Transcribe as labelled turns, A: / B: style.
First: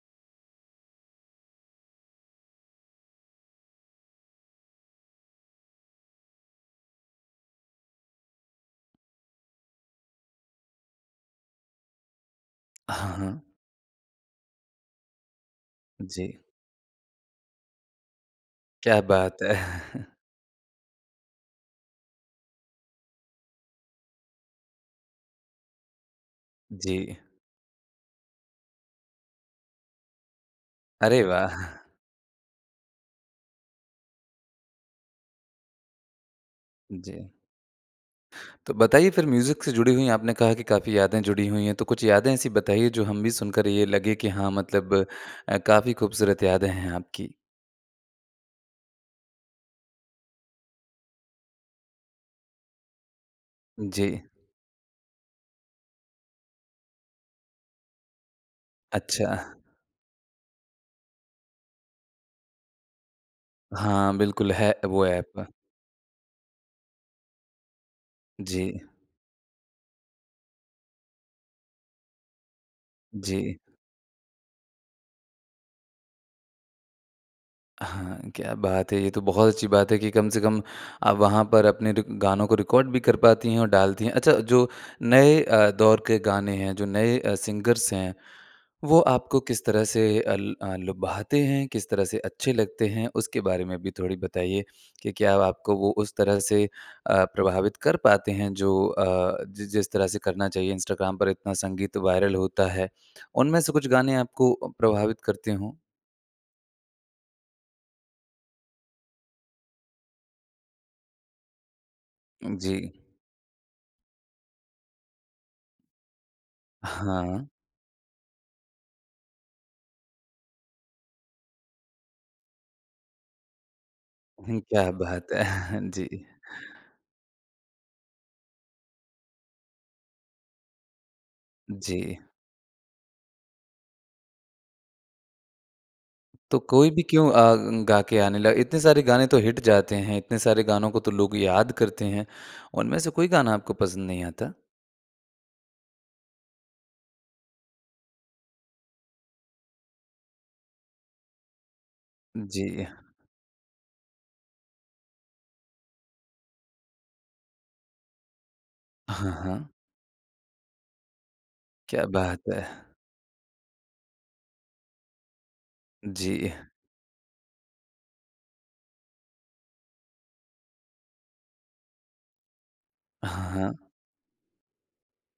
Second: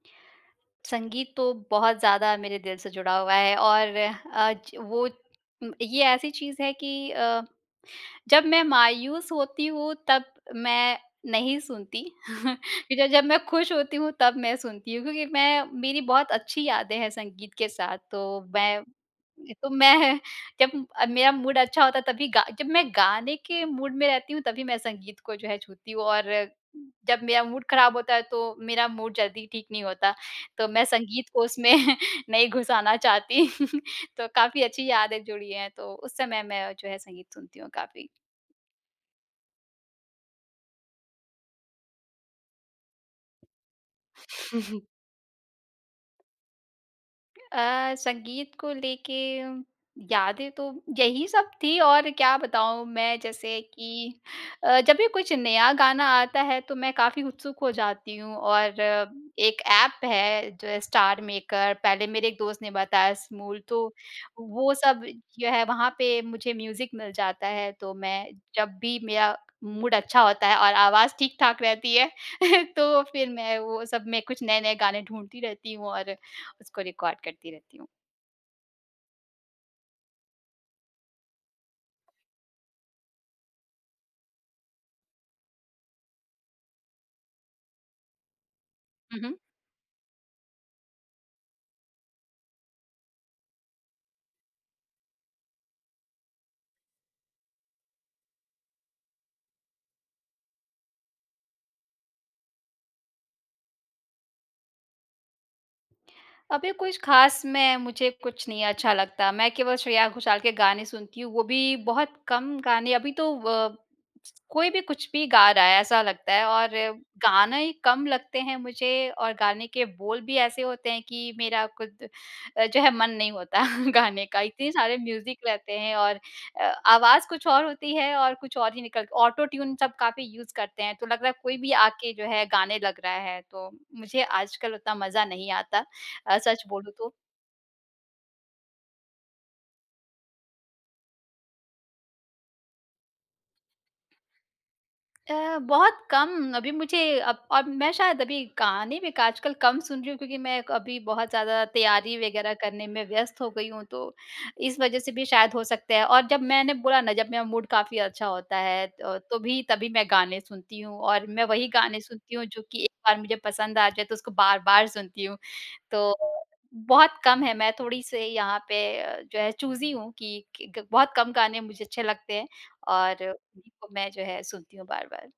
A: संगीत तो बहुत ज़्यादा मेरे दिल से जुड़ा हुआ है और आज, वो ये ऐसी चीज़ है कि अ, जब मैं मायूस होती हूँ तब मैं नहीं सुनती। फ़िर
B: हाँ,
A: अगर मैं
B: हाँ।
A: खुश होती हूँ तब मैं सुनती हूँ क्योंकि मैं मेरी बहुत
B: जी।
A: अच्छी यादें हैं संगीत के साथ तो मैं
B: क्या बात है?
A: तो मैं जब मेरा मूड अच्छा होता है, तभी गा जब मैं गाने के मूड में रहती हूँ तभी मैं संगीत को जो है, छूती हूँ। और
B: जी।
A: जब मेरा मूड खराब होता है, तो मेरा मूड जल्दी ठीक नहीं होता, तो मैं
B: अरे
A: संगीत को
B: वाह!
A: उसमें नहीं घुसाना चाहती। तो काफ़ी अच्छी यादें जुड़ी हैं तो उस समय में मैं जो है
B: जी।
A: संगीत सुनती हूँ काफ़ी।
B: तो बताइए फिर म्यूज़िक से जुड़ी हुई हैं, आपने कहा कि काफ़ी यादें जुड़ी हुई हैं। तो कुछ यादें ऐसी बताइए, जो हम भी सुनकर ये लगे कि हाँ मतलब अ, काफ़ी खूबसूरत यादें हैं आपकी।
A: अ, संगीत को लेके यादें तो, यही सब थीं। और क्या बताऊँ? मैं जैसे कि
B: जी।
A: अ, जब भी कुछ नया गाना आता है, तो मैं काफ़ी उत्सुक हो जाती हूँ और
B: अच्छा।
A: एक ऐप है जो है, स्टार मेकर पहले मेरे एक दोस्त बताया स्मूल, तो
B: हाँ, बिल्कुल
A: वो
B: है
A: सब
B: वो ऐप।
A: जो है, वहाँ पे मुझे म्यूज़िक मिल जाता है, तो मैं जब
B: जी।
A: भी मेरा मूड अच्छा होता है और आवाज़ ठीक-ठाक रहती है तो फिर मैं
B: जी।
A: वो सब में कुछ नए-नए गाने ढूँढती रहती हूँ और उसको रिकॉर्ड करती रहती हूँ।
B: हाँ। क्या बात है, ये तो बहुत अच्छी बात है कि कम से कम आप वहाँ पर अपने रिक गानों को रिकॉर्ड भी कर पाती हैं और डालती हैं। अच्छा जो नए अ, दौर के गाने हैं जो नए अ, सिंगर्स हैं, वो
A: हुँ, हुँ।
B: आपको किस तरह से अ, ल लुभाते हैं किस तरह से अच्छे लगते हैं? उसके बारे में भी थोड़ी बताइए कि क्या अब आपको वो उस तरह से अ, प्रभावित कर पाते हैं? जो अ, जि जिस तरह से करना चाहिए, इंस्टाग्राम पर इतना संगीत वायरल होता है। उनमें से कुछ गाने आपको अ, प्रभावित करते हों?
A: अभी कुछ ख़ास में, मुझे कुछ नहीं अच्छा लगता, मैं केवल श्रेया घोषाल के गाने सुनती हूँ। वो भी बहुत कम
B: जी।
A: गाने अभी तो अ, कोई भी कुछ भी गा रहा है ऐसा लगता है और
B: हाँ।
A: गाने ही कम लगते हैं मुझे और गाने के बोल भी ऐसे होते हैं कि मेरा ख़ुद अ, जो है मन नहीं होता गाने का
B: हुँ।
A: इतने
B: क्या
A: सारे
B: बात
A: म्यूज़िक
B: है
A: रहते हैं और
B: जी।
A: अ, आवाज़ कुछ और होती है और कुछ और ही निकल ऑटो ट्यून सब काफ़ी यूज़ करते हैं, तो लग रहा है कोई भी आके
B: जी।
A: जो है गाने लग रहा है, तो मुझे आजकल उतना मज़ा नहीं आता। अ,
B: तो
A: सच
B: कोई
A: बोलूँ
B: भी
A: तो।
B: क्यों अ, गा के आने ल इतने सारे गाने तो हिट जाते हैं, इतने सारे गानों को तो लोग याद करते हैं। उनमें से कोई गाना आपको पसंद नहीं आता?
A: अ, बहुत कम, अभी मुझे अब अब मैं शायद अभी गाने भी आजकल कम सुन रही हूँ क्योंकि मैं अभी बहुत ज़्यादा तैयारी वगैरह करने
B: जी।
A: में व्यस्त हो गई हूँ। तो इस वजह से भी शायद हो सकता है और जब मैंने बोला ना जब मेरा मूड काफ़ी अच्छा होता है,
B: हाँ,
A: तोभी
B: हाँ।
A: तभी मैं गाने सुनती हूँ और मैं वही गाने
B: क्या
A: सुनती
B: बात
A: हूँ जो
B: है।
A: कि एक बार मुझे पसंद आ जाए, तो उसको बार-बार सुनती हूँ, तो
B: जी।
A: बहुत कम है, मैं थोड़ी-सी यहाँ पे जो है चूज़ी हूँ कि बहुत कम गाने मुझे अच्छे लगते हैं। और
B: हाँ, हाँ।
A: मैं जो है सुनती हूँ। बार-बार।